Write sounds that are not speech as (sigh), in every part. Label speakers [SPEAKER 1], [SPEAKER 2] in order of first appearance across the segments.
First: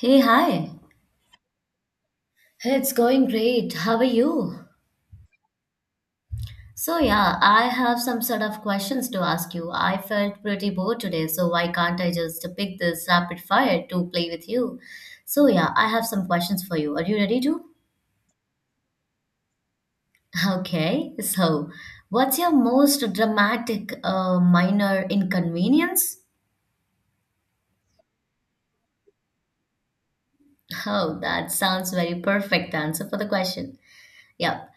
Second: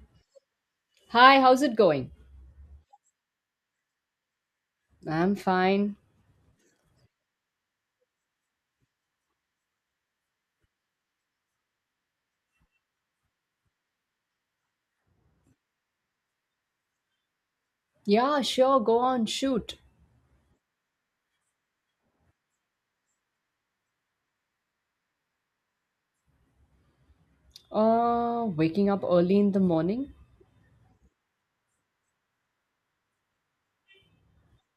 [SPEAKER 1] Hey, hi.
[SPEAKER 2] Hi, how's it going?
[SPEAKER 1] Hey, it's going great. How are you?
[SPEAKER 2] I'm fine.
[SPEAKER 1] So, I have some sort of questions to ask you. I felt pretty bored today, so why can't I just pick this rapid fire to play with you? So, I have some questions for you. Are you ready to?
[SPEAKER 2] Yeah, sure, go on, shoot.
[SPEAKER 1] (laughs) Okay, so what's your most dramatic minor inconvenience? (laughs)
[SPEAKER 2] Waking up early in the morning?
[SPEAKER 1] Oh, that sounds very perfect answer for the question. Yep.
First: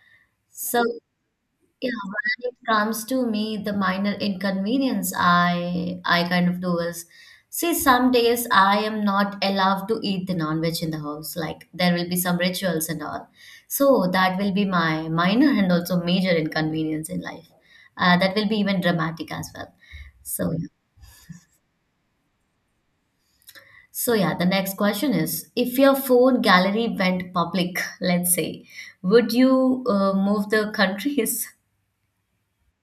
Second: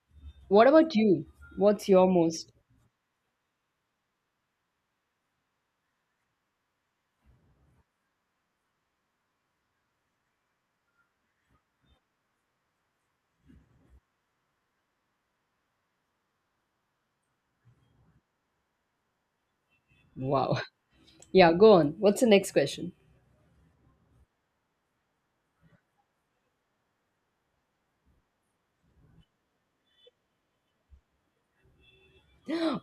[SPEAKER 2] What
[SPEAKER 1] So,
[SPEAKER 2] about you? What's
[SPEAKER 1] Yeah,
[SPEAKER 2] your most?
[SPEAKER 1] when it comes to me, the minor inconvenience I kind of do is see some days I am not allowed to eat the non-veg in the house. Like there will be some rituals and all. So that will be my minor and also major inconvenience in life. That will be even dramatic as well. So
[SPEAKER 2] Wow.
[SPEAKER 1] yeah.
[SPEAKER 2] (laughs) Yeah, go on. What's the next question?
[SPEAKER 1] So yeah, the next question is if your phone gallery went public, let's say, would you move the countries?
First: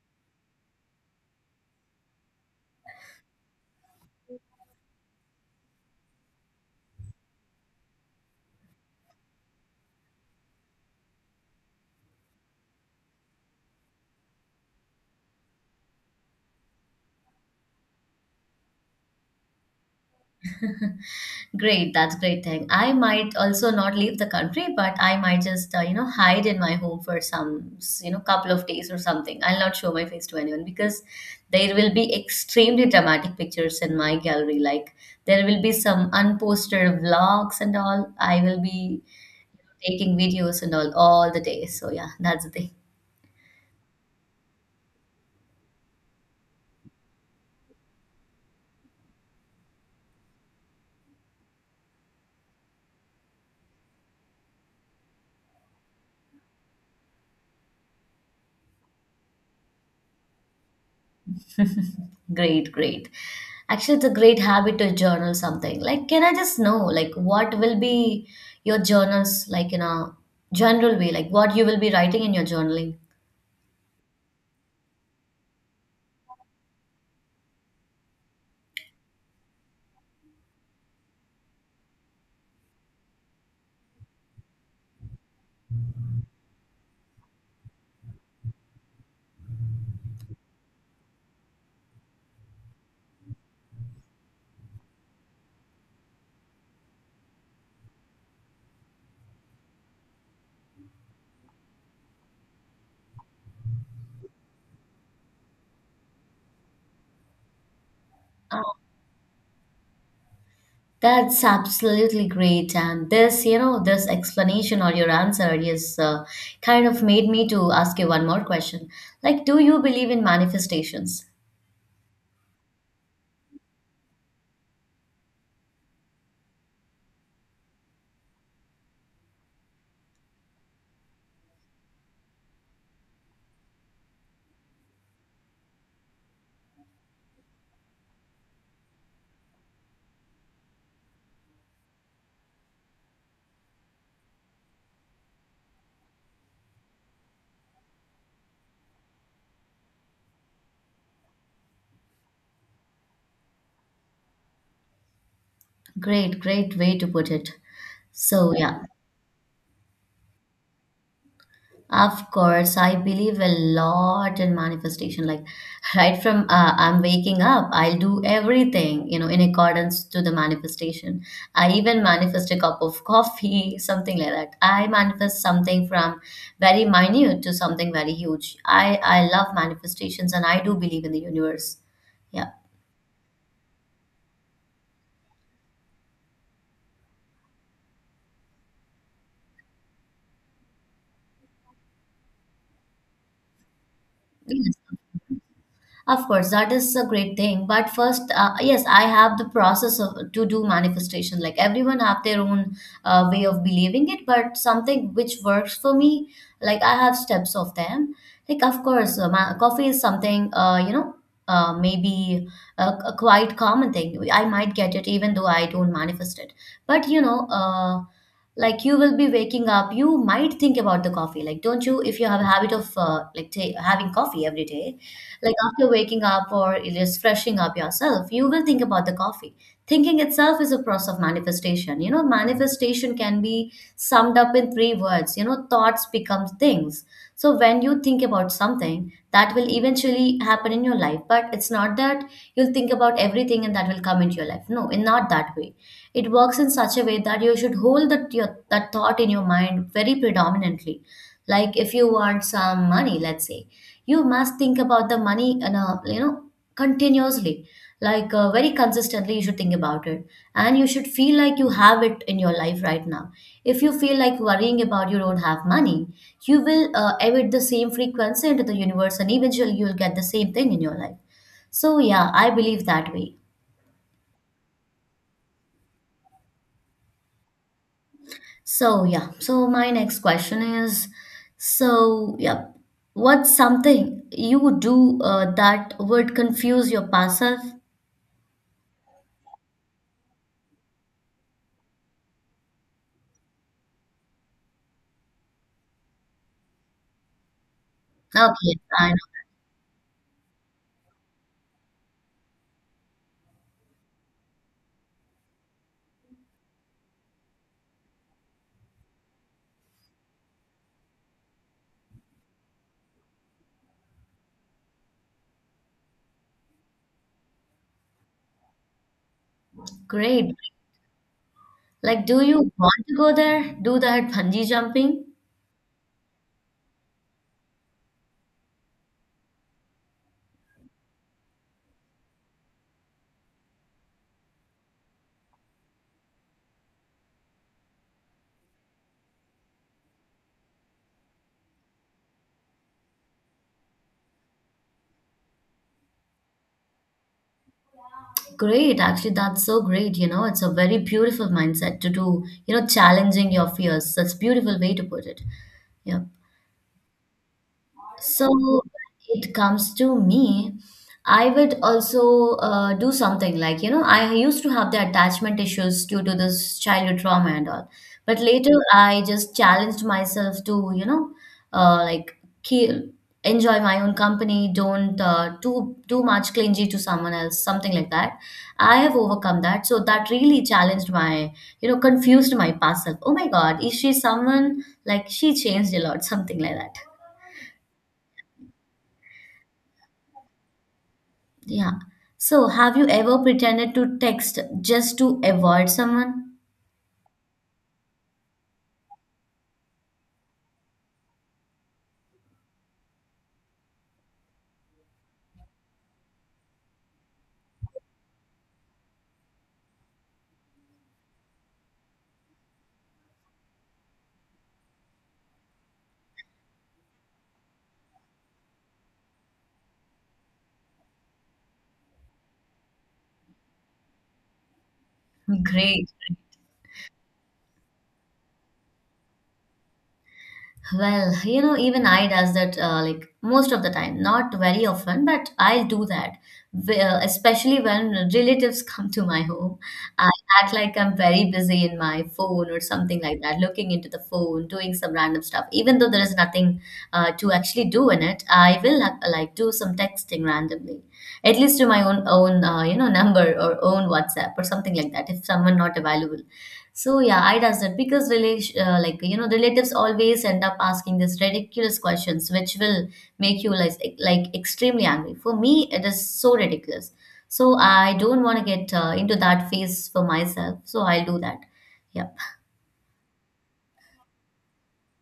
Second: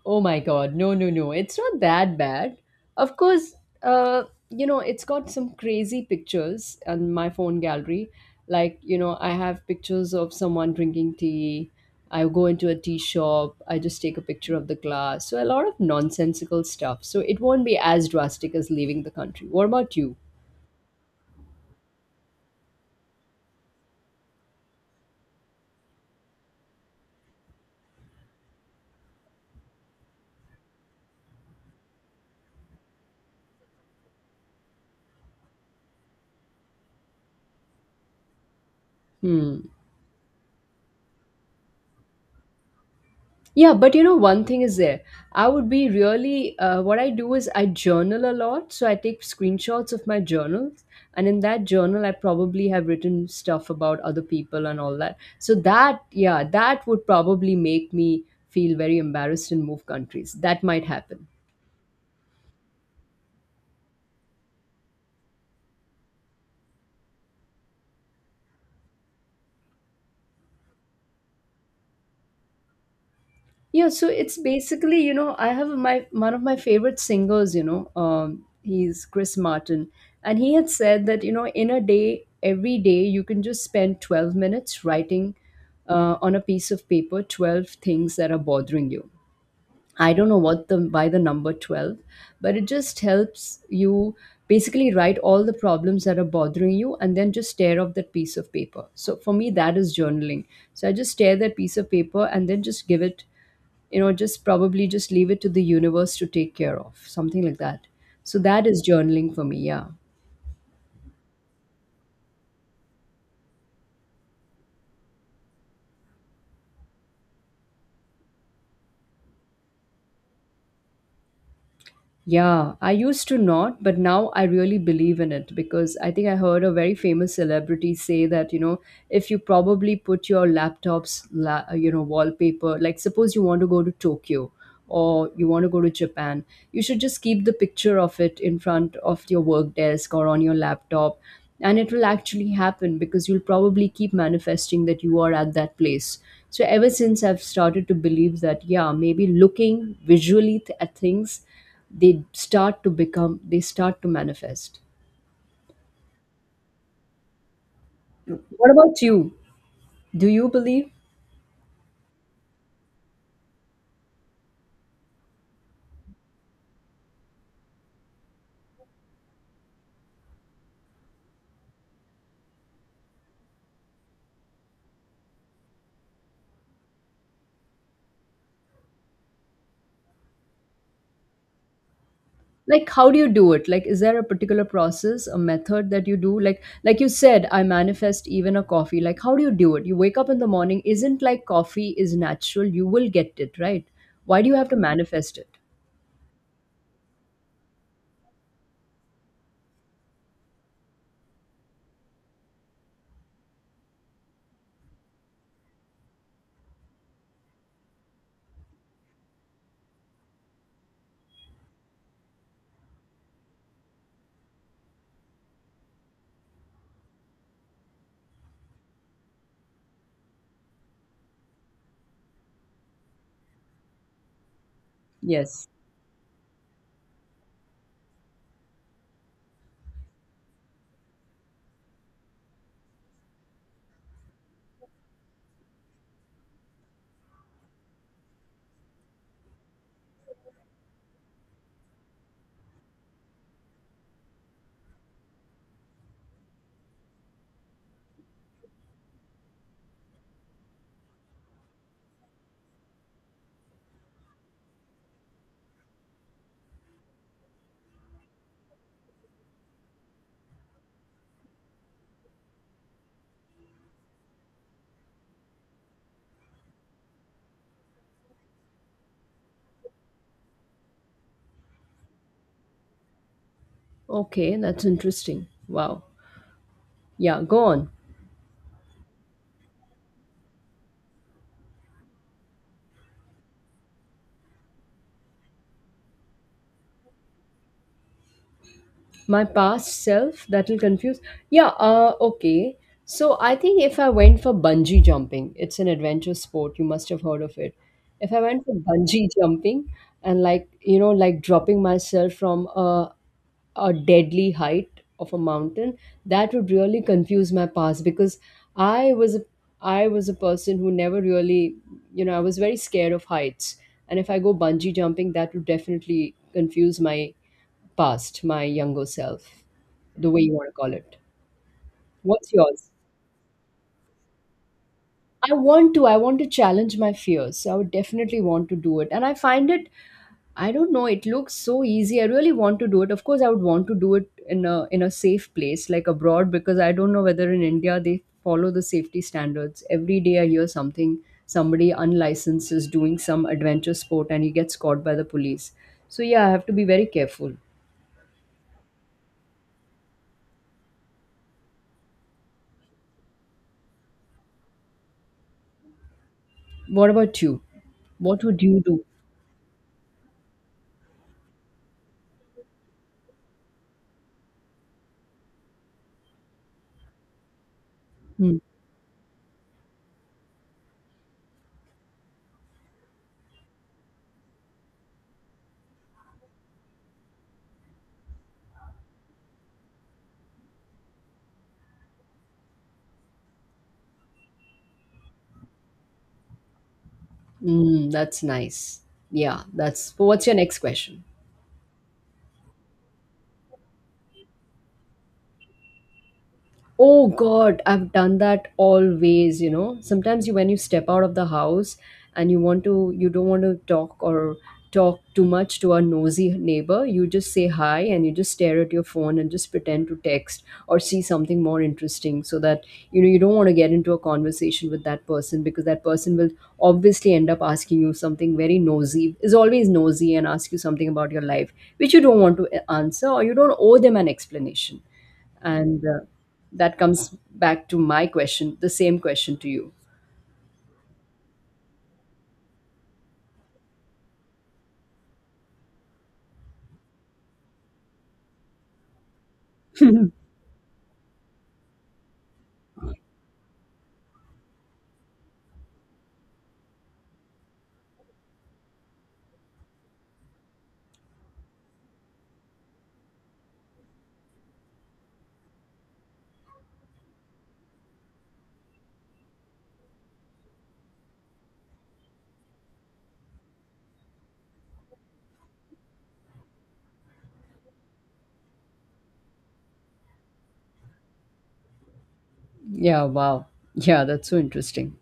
[SPEAKER 2] Oh my god, no, no, no. It's not that bad. Of course, uh, it's got some crazy pictures on my phone gallery. Like, you know, I have pictures of someone drinking tea. I go into a tea shop. I just take a picture of the glass. So a lot of nonsensical stuff. So it won't be as drastic as leaving the country. What about you?
[SPEAKER 1] (laughs) Great, that's great thing. I might also not leave the country, but I might just hide in my home for some couple of days or something. I'll not show my face to anyone because there will be extremely dramatic pictures in my gallery. Like there will be some unposted vlogs and all. I will be
[SPEAKER 2] Hmm.
[SPEAKER 1] taking videos and all the day. So yeah, that's the thing.
[SPEAKER 2] Yeah, but you know, one thing is there. I would be really, what I do is I journal a lot. So I take screenshots of my journals. And in that journal, I probably have written stuff about other people and all that. So that, yeah, that would probably make me feel very embarrassed and move countries. That might happen.
[SPEAKER 1] (laughs) Great, great. Actually, it's a great habit to journal something. Like, can I just know, like, what will be your journals, like, in a general way, like what you will be writing in your journaling?
[SPEAKER 2] Yeah, so it's basically, you know, I have my one of my favorite singers, you know, he's Chris Martin, and he had said that, you know, in a day, every day, you can just spend 12 minutes writing on a piece of paper 12 things that are bothering you. I don't know what the why the number 12, but it just helps you basically write all the problems that are bothering you and then just tear off that piece of paper. So for me that is journaling. So I just tear that piece of paper and then just give it, you know, just probably just leave it to the universe to take care of, something like that. So that
[SPEAKER 1] Oh,
[SPEAKER 2] is journaling for me, yeah.
[SPEAKER 1] that's absolutely great. And this, you know, this explanation or your answer is kind of made me to ask you one more question. Like, do you believe in manifestations?
[SPEAKER 2] Yeah, I used to not, but now I really believe in it because I think I heard a very famous celebrity say that, you know, if you probably put your laptop's, la- you know, wallpaper, like suppose you want to go to Tokyo or you want to go to Japan, you should just keep the picture of it in front of your work desk or on your laptop and it will actually happen because you'll probably keep manifesting that you are at that place. So ever since I've started to believe that, yeah, maybe looking visually at things, they start to manifest.
[SPEAKER 1] Great, great way to put it. So,
[SPEAKER 2] What
[SPEAKER 1] yeah.
[SPEAKER 2] about you? Do you believe,
[SPEAKER 1] Of course, I believe a lot in manifestation. Like (laughs) right from I'm waking up, I'll do everything, you know, in accordance to the manifestation. I even manifest a cup of coffee, (laughs) something like that. I manifest something from very minute to something very huge. I love manifestations and I do believe in the universe. Yeah.
[SPEAKER 2] like how do you do it? Like is there a particular process, a method that you do? Like you said, I manifest even a coffee. Like how do you do it? You wake up in the morning, isn't, like coffee is natural, you will get it, right? Why do you have
[SPEAKER 1] Yes.
[SPEAKER 2] to manifest it?
[SPEAKER 1] Of course, that is a great thing. But first, yes, I have the process of to do manifestation. Like everyone have their own way of believing it, but something which works for me, like I have steps of them. Like of course, coffee is something maybe a quite common thing. I might get it even though I don't manifest it. But you know. Like you will be waking up, you might think about the coffee, like don't you, if you have a habit of like ta having coffee every day, like
[SPEAKER 2] Yes.
[SPEAKER 1] after waking up or just freshing up yourself, you will think about the coffee. Thinking itself is a process of manifestation. You know, manifestation can be summed up in three words. You know, thoughts become things. So when you think about something, that will eventually happen in your life. But it's not that you'll think about everything and that will come into your life. No, in not that way. It works in such a way that you should hold that your that thought in your mind very predominantly. Like if you want some money, let's say, you must think about the money and you know, continuously, like very consistently you should think about it, and you should feel like you have it in your life right now. If you feel like worrying about you don't have money, you will emit the same frequency into the universe and eventually you'll get the same thing in your life. So yeah, I believe that way.
[SPEAKER 2] Okay, that's interesting. Wow. Yeah, go on.
[SPEAKER 1] So yeah, so my next question is, so yeah, what's something you do that would confuse your past self?
[SPEAKER 2] My past self that will confuse, yeah, okay. So I think if I went for bungee jumping, it's an adventure sport, you must have heard of it. If I went for
[SPEAKER 1] Okay, I.
[SPEAKER 2] bungee (laughs) jumping and like, you know, like dropping myself from a deadly height of a mountain, that would really confuse my past because i was a I was a person who never really, you know, I was very scared of heights. And if I go bungee jumping, that would definitely confuse my past, my younger self, the way you
[SPEAKER 1] Great.
[SPEAKER 2] want to call it.
[SPEAKER 1] Like, do
[SPEAKER 2] What's
[SPEAKER 1] you
[SPEAKER 2] yours?
[SPEAKER 1] want to go there? Do that bungee jumping?
[SPEAKER 2] I want to. I want to challenge my fears. So I would definitely want to do it. And I find it, I don't know, it looks so easy. I really want to do it. Of course, I would want to do it in a safe place, like abroad, because I don't know whether in India they follow the safety standards. Every day I hear something, somebody unlicensed is doing some adventure sport and he gets caught by the police. So yeah, I have to be very careful.
[SPEAKER 1] Great. Actually, that's so great. You know, it's a very beautiful mindset to do, you know, challenging your fears. That's beautiful way to put it. Yeah.
[SPEAKER 2] What about you? What
[SPEAKER 1] So
[SPEAKER 2] would you
[SPEAKER 1] when
[SPEAKER 2] do?
[SPEAKER 1] it comes to me, I would also do something like, you know, I used to have the attachment issues due to this childhood trauma and all. But
[SPEAKER 2] Hmm.
[SPEAKER 1] later I just challenged myself to, you know, like ke- enjoy my own company, don't too much clingy to someone else, something like that. I have overcome that. So that really challenged my, you know, confused my past self. Oh my God, is she someone like she changed a lot, something like that.
[SPEAKER 2] Mm, that's nice. Yeah, that's, what's your next question?
[SPEAKER 1] Yeah. So, have you ever pretended to text just to avoid someone?
[SPEAKER 2] Oh God, I've done that always, you know. Sometimes you when you step out of the house and you don't want to talk or talk too much to a nosy neighbor, you just say hi and you just stare at your phone and just pretend to text or see something more interesting so that, you know, you don't want to get into a conversation with that person because that person will obviously end up asking you something very nosy, is always nosy and ask you something about your life, which you don't want to answer or you don't owe them an explanation. And
[SPEAKER 1] Great.
[SPEAKER 2] that comes back to my question, the same question to you.
[SPEAKER 1] Well, you know, even I does that like most of the time, not very often, but I'll do that. Especially when relatives come to my home, I act like I'm very busy in my phone or something like that, looking into the phone, doing some random stuff. Even though there is nothing to actually do in it, I will like do some texting randomly, at least to my own you know number or own WhatsApp or something like that if someone not available. So yeah, I does that because relation like you know relatives always end up asking these ridiculous questions, which will make you like extremely angry. For me, it is so ridiculous. So I don't want to get into that phase for myself. So I'll do that. Yep.
[SPEAKER 2] Yeah, wow. Yeah, that's so interesting.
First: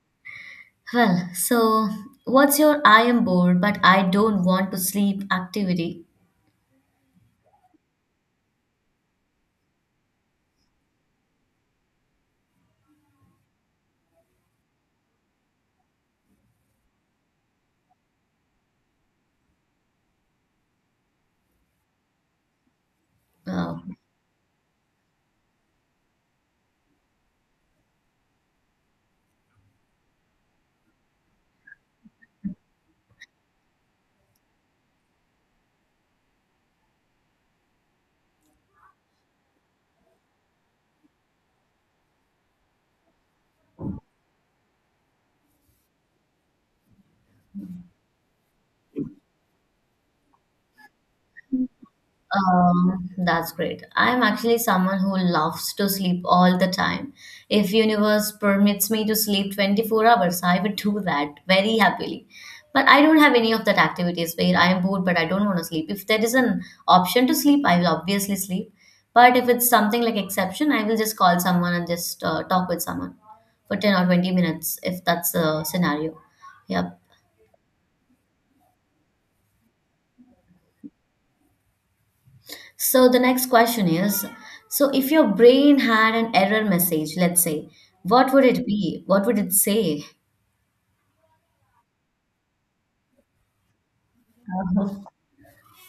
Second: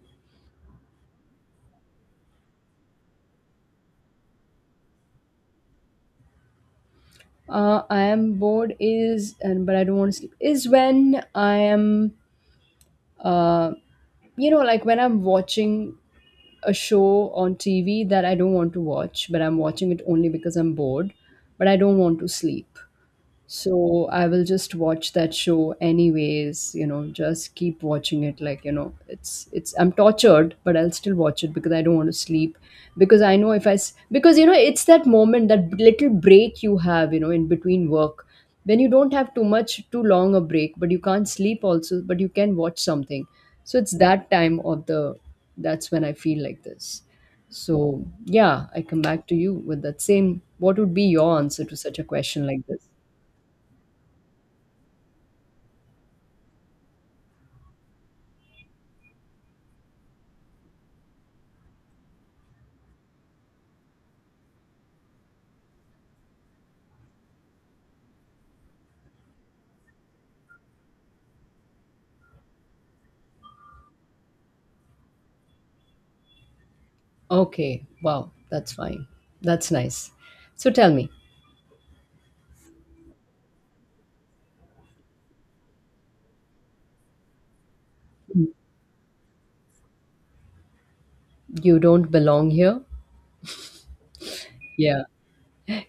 [SPEAKER 1] Well, so what's your I am bored but I don't want to sleep activity?
[SPEAKER 2] I am bored is, and but I don't want to sleep. Is when I am, uh, you know, like when I'm watching a show on TV that I don't want to watch, but I'm watching it only because I'm bored, but I don't want to sleep.
[SPEAKER 1] Uh,
[SPEAKER 2] So I will just watch that show anyways, you know, just keep watching it like, you know, it's I'm tortured, but I'll still watch it because I don't want to sleep because I know if I s- because you know, it's that moment, that little break you have, you know, in between work, when you don't have too long a break, but you can't sleep also, but you can watch something. So it's that time of the, that's when I feel like this. So yeah, I come back to you with that same, what would be your answer to such a question like this?
[SPEAKER 1] That's great. I'm actually someone who loves to sleep all the time. If universe permits me to sleep 24 hours, I would do that very happily. But I don't have any of that activities where I am bored but I don't want to sleep. If there is an option to sleep, I will obviously sleep. But if it's something like exception, I will just call someone and just talk with someone for 10 or 20 minutes if that's the scenario. Yep.
[SPEAKER 2] Okay, wow, that's fine. That's nice. So tell me,
[SPEAKER 1] So the next question is, so if your brain had an error message, let's say, what would it be? What would it say?
[SPEAKER 2] you don't belong here? Yeah.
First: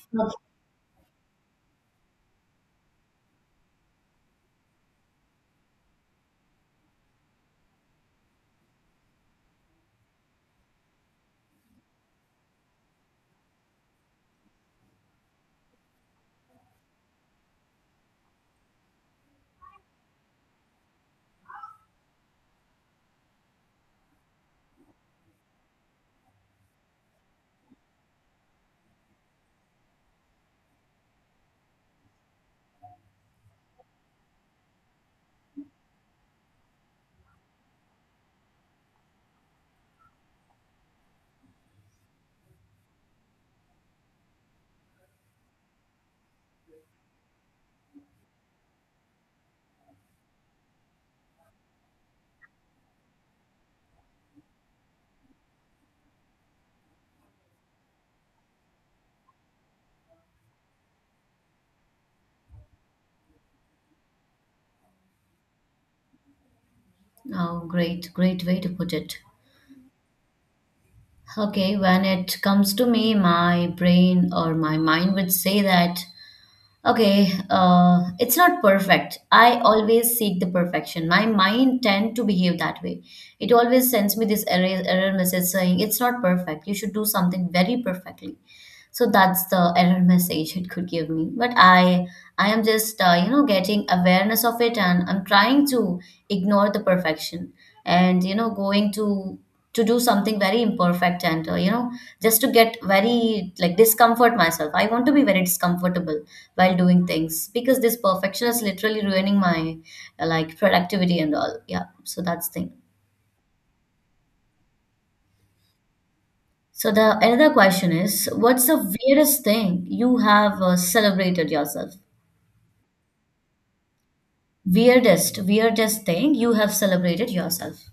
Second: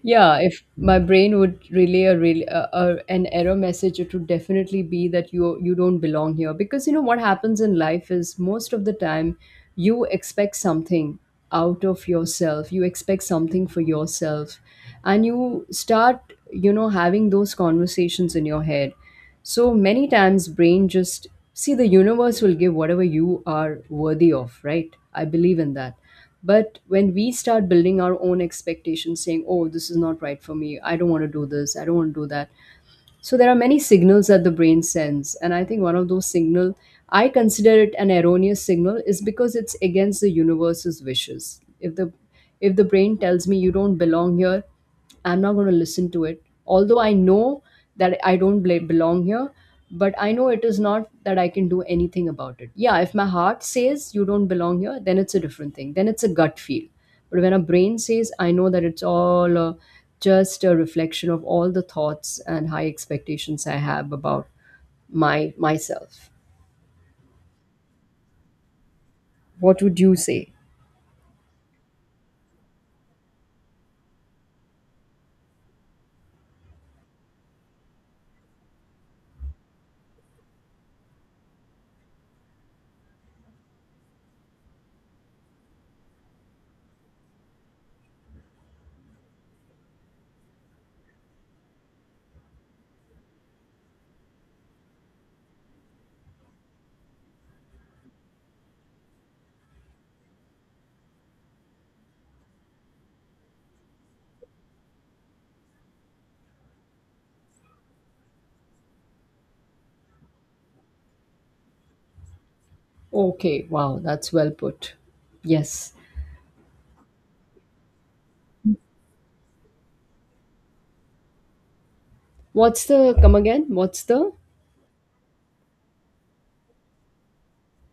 [SPEAKER 2] Yeah, if my brain would relay a, a an error message, it would definitely be that you don't belong here. Because you know what happens in life is most of the time you expect something out of yourself. You expect something for yourself, and you start, you know, having those conversations in your head. So many times, brain just, see, the universe will give whatever you are worthy of. Right? I believe in that. But when we start building our own expectations, saying, oh, this is not right for me, I don't want to do this, I don't want to do that, so there are many signals that the brain sends, and I think one of those signal, I consider it an erroneous signal, is because it's against the universe's wishes. If the, if the brain tells me you don't belong here, I'm not going to listen to it, although I know that I don't belong here, but I know it is not that I can do anything about it. Yeah, if my heart says you don't belong here, then it's a different thing, then it's a gut feel. But when our brain says, I know that it's all just a reflection of all the thoughts and high expectations I have about my myself.
[SPEAKER 1] Oh, great, great way to put it.
[SPEAKER 2] What would you say?
[SPEAKER 1] Okay, when it comes to me, my brain or my mind would say that, okay, it's not perfect. I always seek the perfection. My mind tend to behave that way. It always sends me this error message saying it's not perfect. You should do something very perfectly. So that's the error message it could give me, but I am just you know getting awareness of it, and I'm trying to ignore the perfection, and you know going to do something very imperfect, and you know just to get very like discomfort myself. I want to be very discomfortable while doing things because this perfection is literally ruining my like productivity and all. Yeah, so that's thing.
[SPEAKER 2] Okay, wow, that's well put. Yes.
[SPEAKER 1] So the another question is, what's the weirdest thing you have celebrated yourself?
[SPEAKER 2] What's the, come again? What's the,
[SPEAKER 1] Weirdest, weirdest thing you have celebrated yourself.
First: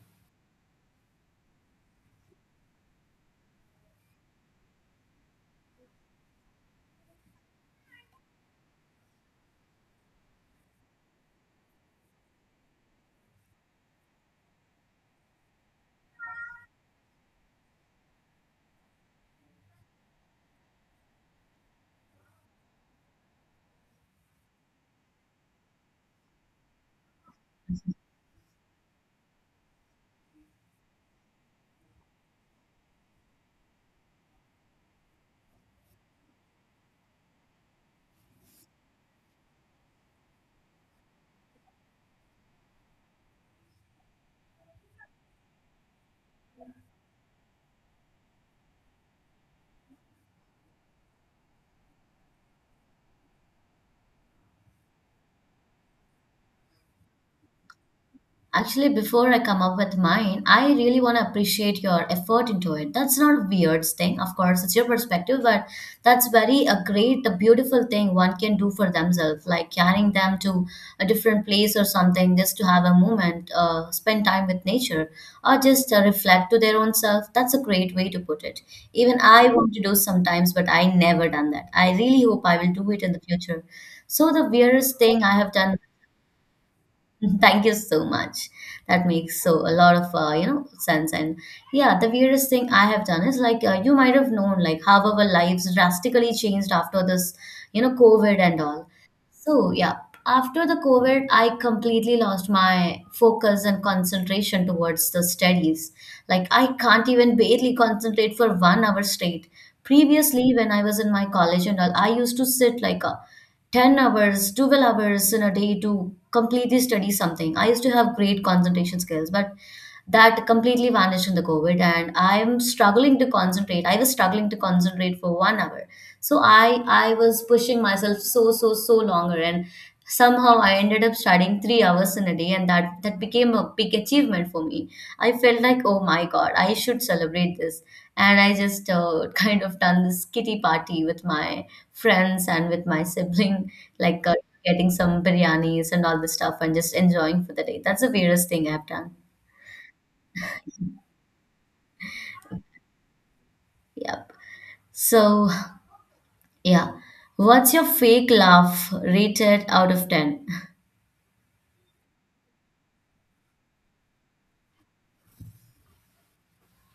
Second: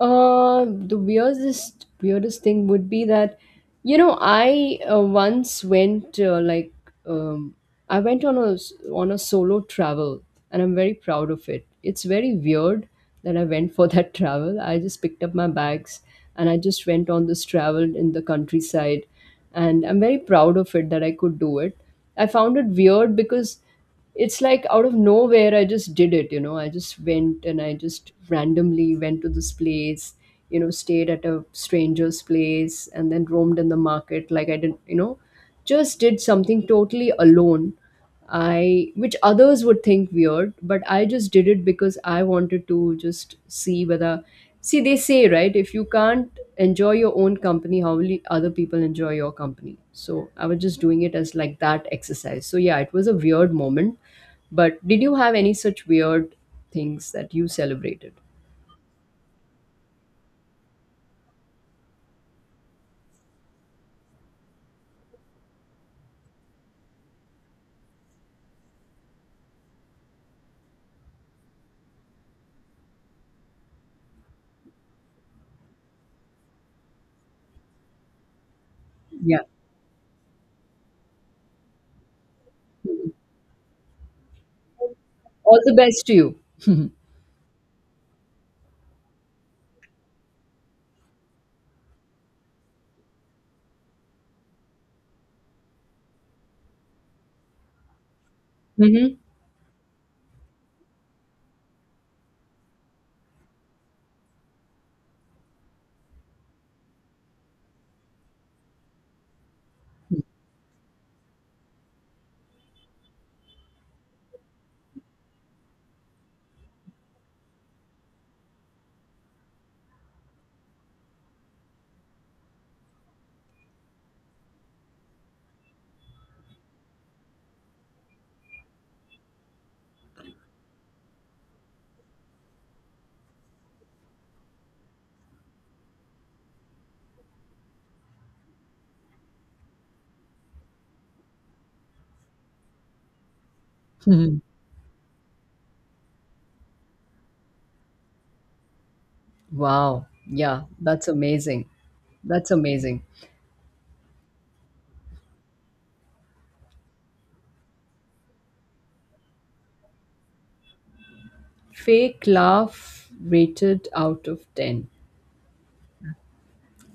[SPEAKER 2] The weirdest thing would be that, you know, I once went um, I went on on a solo travel, and I'm very proud of it. It's very weird that I went for that (laughs) travel. I just picked up my bags and I just went on this travel in the countryside, and I'm very proud of it that I could do it. I found it weird because it's like out of nowhere, I just did it, you know, I just went and I just randomly went to this place, you know, stayed at a stranger's place and then roamed in the market. Like I didn't, you know, just did something totally alone, I which others would think weird, but I just did it because I wanted to just see whether, see, they say, right, if you can't enjoy your own company, how will other people enjoy your company? So I was just doing it as like that exercise. So yeah, it was a weird moment. But did you have any such weird things that you celebrated?
[SPEAKER 1] Actually, before I come up with mine, I really want to appreciate your effort into it. That's not a weird thing. Of course, it's your perspective, but that's very a great, a beautiful thing one can do for themselves, like carrying them to a different place or something just to have a moment, spend time with nature, or just reflect to their own self. That's a great way to put it. Even
[SPEAKER 2] Yeah.
[SPEAKER 1] I want to do sometimes, but I never done that. I really hope I will do it
[SPEAKER 2] Mhm.
[SPEAKER 1] in the future. So the weirdest thing I have
[SPEAKER 2] All the
[SPEAKER 1] done.
[SPEAKER 2] best to you. (laughs)
[SPEAKER 1] (laughs) Thank you so much. That makes so a lot of you know sense. And yeah, the weirdest thing I have done is like you might have known like how our lives drastically changed after this, you know, COVID and all.
[SPEAKER 2] Hmm.
[SPEAKER 1] So, yeah, after the COVID, I completely lost my focus and concentration towards the studies. Like, I can't even barely concentrate for 1 hour straight. Previously, when I was in my college and all, I used to sit like a 10 hours, 12 hours in a day to completely study something. I used to have great concentration skills, but that completely vanished in the COVID, and I'm struggling to concentrate. I was struggling to concentrate for one hour, so I was pushing myself so longer, and somehow I ended up studying 3 hours in a day, and that became a big achievement for me. I felt like, oh my god, I should celebrate this. And I just (laughs) kind of done this kitty party with my friends and with my sibling, like getting some biryanis and all this stuff and just enjoying for the day. That's the weirdest thing I've done.
[SPEAKER 2] Wow. Yeah, that's amazing. That's amazing.
[SPEAKER 1] Yep. So yeah, what's your fake laugh rated out of 10?
[SPEAKER 2] Fake laugh rated out of 10.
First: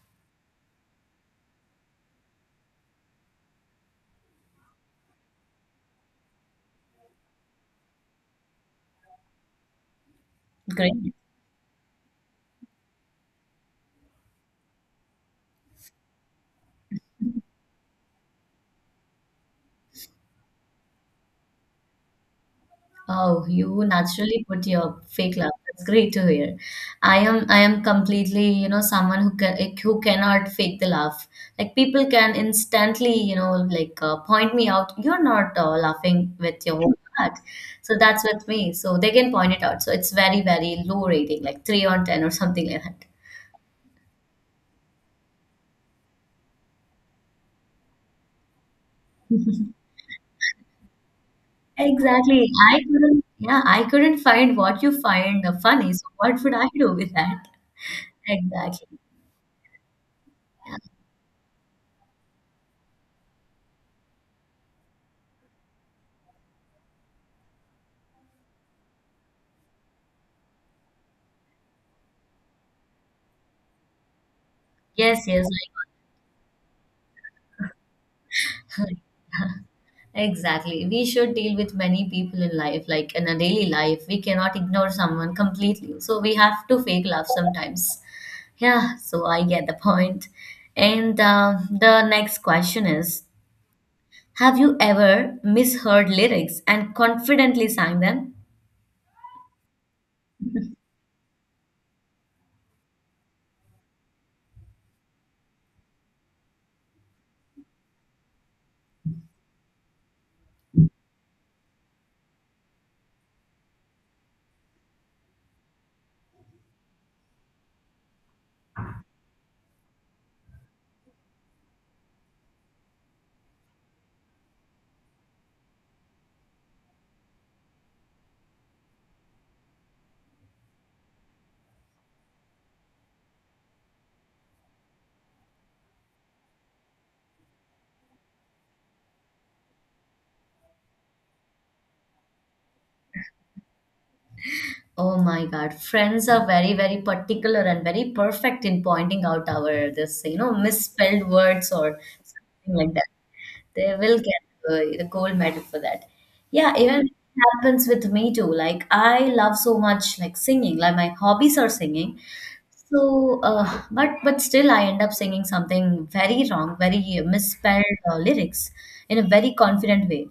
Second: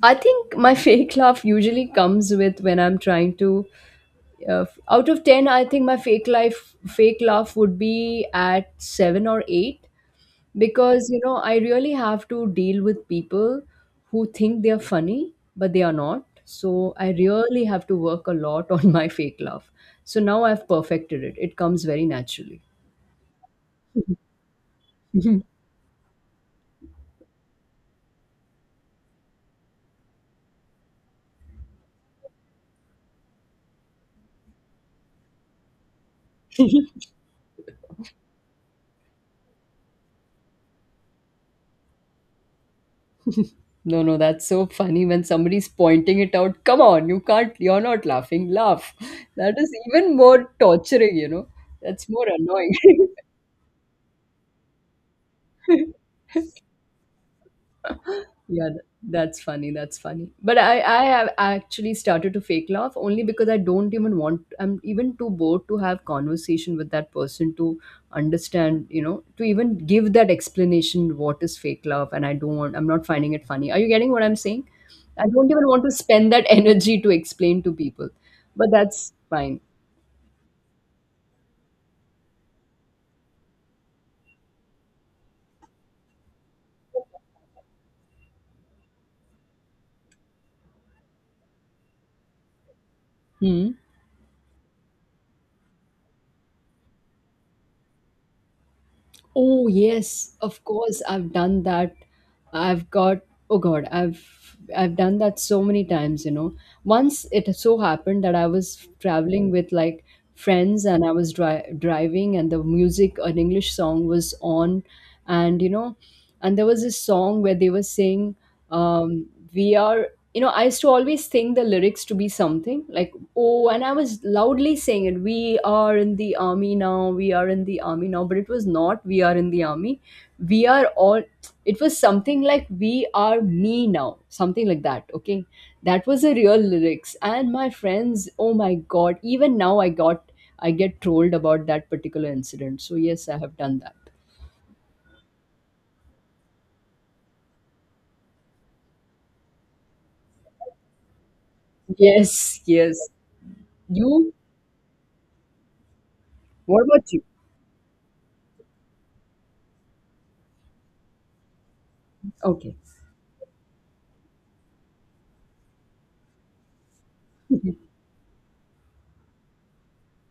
[SPEAKER 2] I think my (laughs) fake laugh usually comes with when I'm trying to out of 10 I think my fake laugh would be at 7 or 8,
[SPEAKER 1] (laughs) Great.
[SPEAKER 2] because you know I really have to deal with people who think they are funny but they are not. So I really have to work a lot on (laughs) my fake laugh. So now I've perfected it, it comes very naturally.
[SPEAKER 1] Oh, you naturally put your fake laugh.
[SPEAKER 2] (laughs)
[SPEAKER 1] That's great to hear. I am completely, you know, someone who can like, who cannot fake the laugh. Like, people can instantly, you know, like point me out. You're not laughing with your whole heart. So that's with me. So they can point it out. So it's very, very low rating, like three on ten or something like that.
[SPEAKER 2] No, no, that's so funny when somebody's pointing it out. Come on, you can't, you're not laughing laugh. That is
[SPEAKER 1] (laughs)
[SPEAKER 2] even more torturing, you know. That's more
[SPEAKER 1] Exactly.
[SPEAKER 2] annoying.
[SPEAKER 1] I
[SPEAKER 2] (laughs)
[SPEAKER 1] couldn't, yeah, I couldn't find what you find funny. So what would I do with that?
[SPEAKER 2] Yeah,
[SPEAKER 1] Exactly.
[SPEAKER 2] that's funny. That's funny. But I have actually started to fake laugh only because I don't even want. I'm even too bored to have conversation with that person to understand. You know, to even give that explanation what is fake love, and I don't want. I'm not finding it funny. Are you getting what I'm saying?
[SPEAKER 1] Yes,
[SPEAKER 2] I
[SPEAKER 1] yes.
[SPEAKER 2] don't even want to spend that (laughs) energy to explain to people. But that's fine.
[SPEAKER 1] Exactly. We should deal with many people in life, like in a daily life. We cannot ignore someone completely. So we have to fake love sometimes. Yeah, so I get the point. And the next question is,
[SPEAKER 2] Hmm.
[SPEAKER 1] have you ever misheard lyrics and confidently sang them?
[SPEAKER 2] Oh yes, of course I've done that. I've got, oh god, I've done that so many times, you know. Once it so happened that I was traveling with like friends and I was driving and the music, an English song was on, and you know, and there was this song where they were saying, um we are, you know, I used to always think the lyrics to be something like, oh, and I was loudly saying it, we are in the army now, we are in the army now, but it was not, we are in the army. We are all, it was something like, we are me now, something like that, okay? That was the real lyrics. And my friends, oh my God, even now I got, I get trolled about that particular incident. So, yes, I have done that.
[SPEAKER 1] Oh my God, friends are very, very particular and very perfect in pointing out our this, you know, misspelled words or
[SPEAKER 2] Yes,
[SPEAKER 1] something like
[SPEAKER 2] yes.
[SPEAKER 1] that. They will
[SPEAKER 2] You,
[SPEAKER 1] get the gold medal for that. Yeah,
[SPEAKER 2] what
[SPEAKER 1] even it
[SPEAKER 2] about you?
[SPEAKER 1] happens with me too. Like, I love so much like singing. Like, my hobbies are singing.
[SPEAKER 2] Okay.
[SPEAKER 1] So, but still, I end up singing something very wrong, very misspelled lyrics in a very confident way.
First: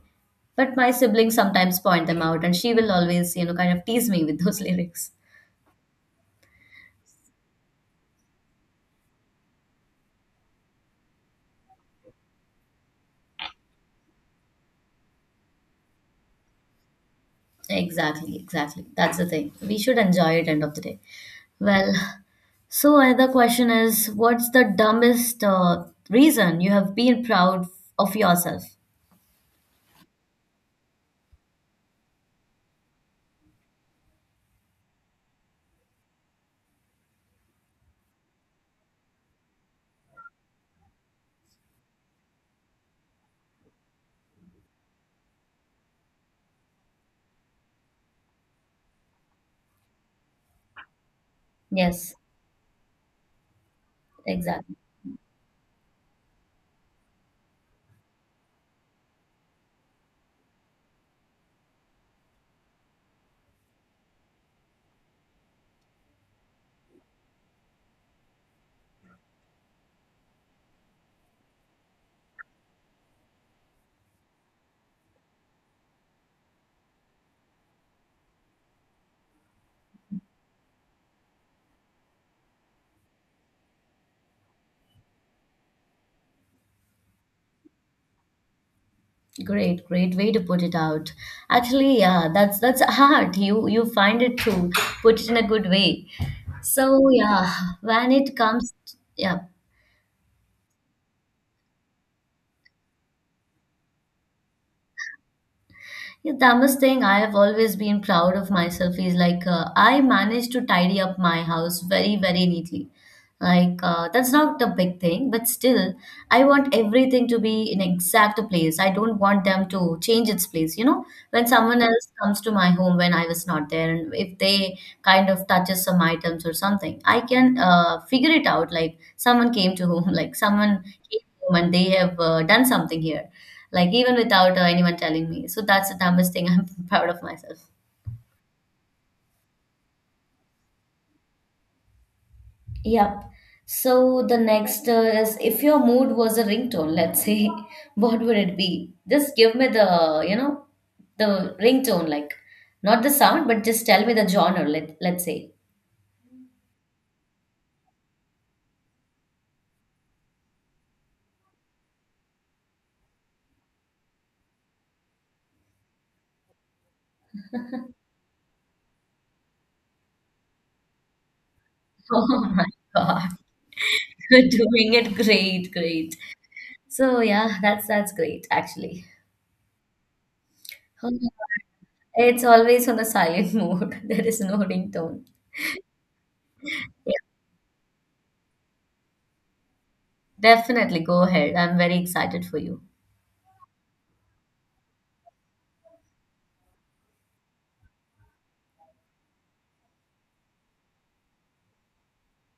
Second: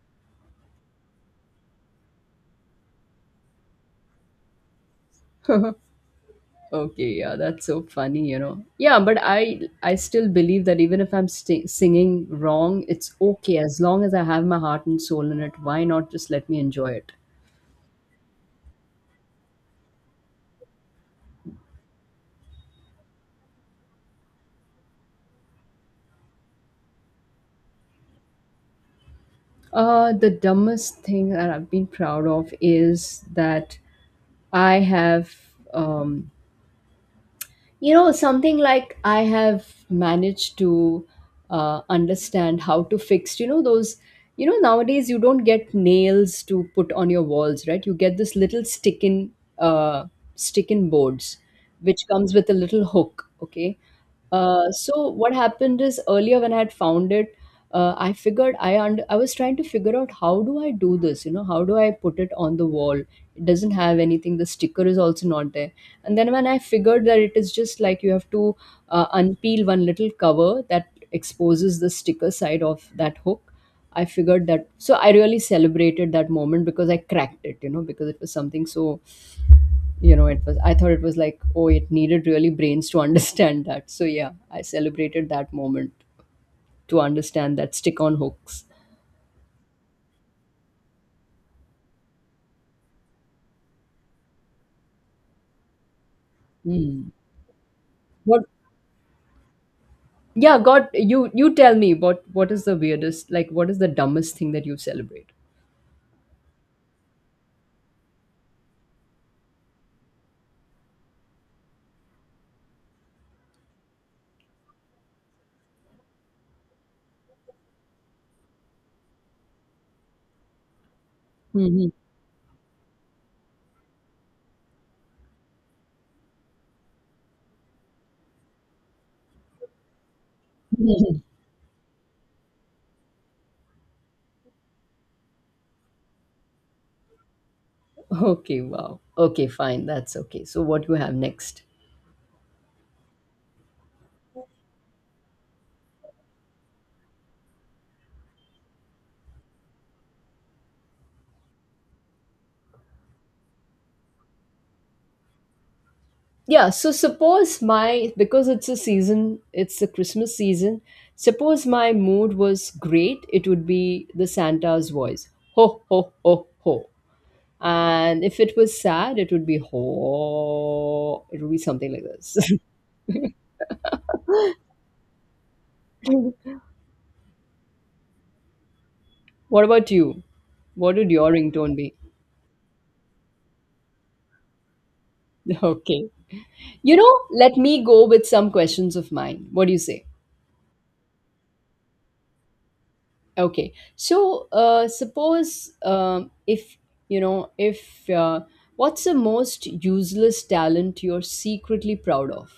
[SPEAKER 1] But my siblings sometimes point them out, and she will always, you know, kind of tease me with those (laughs) lyrics.
[SPEAKER 2] (laughs) Okay, yeah, that's so funny, you know. Yeah, but I still believe that even if I'm singing wrong, it's okay as long as I have my heart and soul in it. Why not just let me enjoy it?
[SPEAKER 1] Exactly, exactly. That's the thing. We should enjoy it end of the day. Well, so another question is, what's the dumbest reason you have been proud of yourself?
[SPEAKER 2] The dumbest thing that I've been proud of is that I have, um, you know, something like I have managed to understand how to fix, you know, those, you know, nowadays you don't get nails to put on your walls, right? You get this little stick in, uh, stick in boards which
[SPEAKER 1] Yes,
[SPEAKER 2] comes with a little hook, okay.
[SPEAKER 1] exactly.
[SPEAKER 2] So what happened is earlier when I had found it, I figured, I I was trying to figure out, how do I do this? You know, how do I put it on the wall? It doesn't have anything. The sticker is also not there. And then when I figured that it is just like you have to unpeel one little cover that exposes the sticker side of that hook. I figured that. So I really celebrated that moment because I cracked it. You know, because it was something so, you know, it was, I thought it was like, oh, it needed really brains to (laughs) understand that. So yeah, I celebrated that moment, to understand that stick on hooks.
[SPEAKER 1] Great, great way to put it out. Actually, yeah, that's hard. You find it to put it in a good way. So
[SPEAKER 2] Hmm.
[SPEAKER 1] yeah, when it
[SPEAKER 2] What?
[SPEAKER 1] comes, yeah,
[SPEAKER 2] Yeah god, you tell me, what is the weirdest, like what is the dumbest thing that you celebrate?
[SPEAKER 1] yeah, the dumbest thing I have always been proud of myself is like, I managed to tidy up my house very, very neatly. Like, that's not a big thing, but still, I want everything to be in exact place. I don't want them to change its place. You know, when someone
[SPEAKER 2] Hmm.
[SPEAKER 1] else comes to my home when I was not there, and if they kind of touches some items or something, I can figure it out. Like, someone came to home, (laughs) like someone came home and they have done something here, like even without anyone telling me. So that's the dumbest thing (laughs) I'm proud of myself.
[SPEAKER 2] (laughs) Okay, wow, okay, fine, that's okay. So what do you have next?
[SPEAKER 1] Yep. So the next is, if your mood was a ringtone, let's say, (laughs) what would it be? Just give me the, you know, the ringtone, like not the sound, but just tell me the genre, let, let's say. (laughs)
[SPEAKER 2] Yeah, so suppose my, because it's a season, it's the Christmas season, suppose my mood was great, it would be the Santa's voice, ho ho ho ho. And if it was sad, it would be ho. It would be something like this.
[SPEAKER 1] Oh my
[SPEAKER 2] (laughs)
[SPEAKER 1] God. (laughs) You're doing it great, great. So yeah, that's great actually.
[SPEAKER 2] What about you? What would
[SPEAKER 1] Oh my
[SPEAKER 2] your ringtone
[SPEAKER 1] God.
[SPEAKER 2] be?
[SPEAKER 1] It's always on the silent (laughs) mode. There is no ringtone.
[SPEAKER 2] (laughs) Okay. You
[SPEAKER 1] Yeah,
[SPEAKER 2] know, let me go with some questions of mine. What do you say?
[SPEAKER 1] definitely go ahead. I'm very excited for you.
[SPEAKER 2] Okay. So, suppose if, you know, if, what's the most useless talent you're secretly proud of?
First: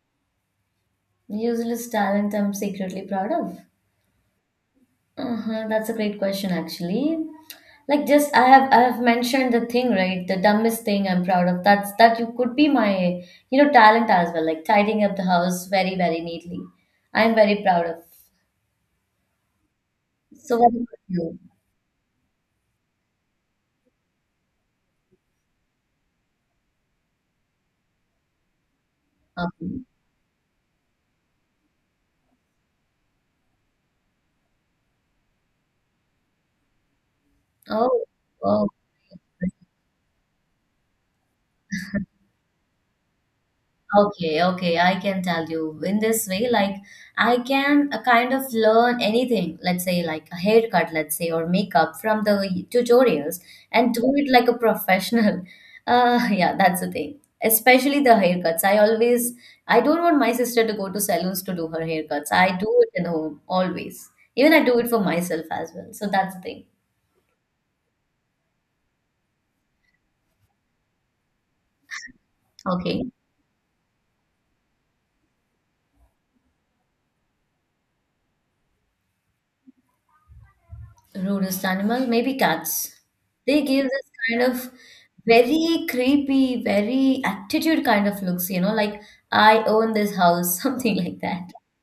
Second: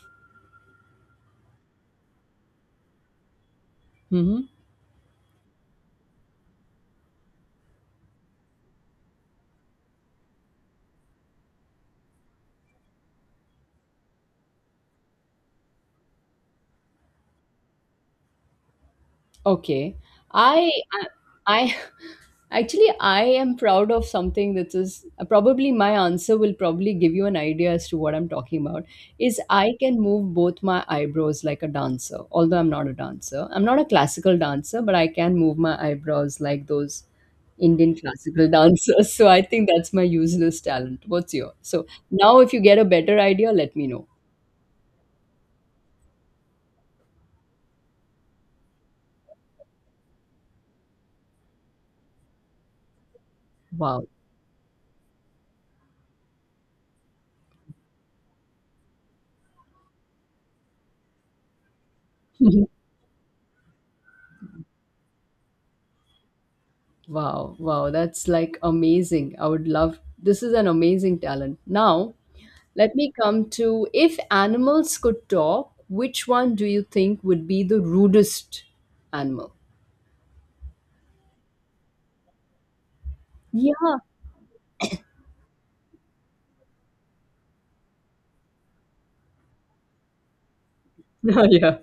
[SPEAKER 1] Useless talent I'm secretly proud of.
[SPEAKER 2] Mm-hmm.
[SPEAKER 1] Uh-huh, that's a great question actually. Like, just I have mentioned the thing, right? The dumbest thing I'm proud of. That's that you could be my, you know, talent as well, like tidying up the house very, very neatly. I'm very proud of.
[SPEAKER 2] Okay.
[SPEAKER 1] So what
[SPEAKER 2] I
[SPEAKER 1] about
[SPEAKER 2] I
[SPEAKER 1] you?
[SPEAKER 2] I- (laughs) actually I am proud of something that is probably my answer will probably give you an idea as to what I'm talking about, is I
[SPEAKER 1] Um,
[SPEAKER 2] can move both my eyebrows like a dancer, although I'm not a dancer. I'm not a classical dancer, but I can move my eyebrows like those Indian
[SPEAKER 1] oh,
[SPEAKER 2] classical
[SPEAKER 1] oh,
[SPEAKER 2] dancers. (laughs) So I think that's my useless talent. What's your? So now if you get a better idea, let me know.
[SPEAKER 1] okay, okay, I can tell you in this way, like I can kind of learn anything, let's say like a haircut, let's say, or makeup from the tutorials and do
[SPEAKER 2] Wow.
[SPEAKER 1] it like a professional. (laughs) Yeah, that's the thing. Especially the haircuts. I always, I don't want my sister to go to salons to do her haircuts. I do
[SPEAKER 2] (laughs)
[SPEAKER 1] it in home always. Even I do it for myself as well. So that's the thing.
[SPEAKER 2] Wow, wow, that's like amazing. I would love, this is an amazing talent. Now, let
[SPEAKER 1] Okay.
[SPEAKER 2] me come to, if animals could talk, which one do you think would be the rudest animal?
[SPEAKER 1] Rudest animal, maybe cats. They give
[SPEAKER 2] Yeah.
[SPEAKER 1] this kind of very creepy, very attitude kind of looks, you know, like I own this house, (laughs) something like
[SPEAKER 2] (laughs)
[SPEAKER 1] that.
[SPEAKER 2] Yeah.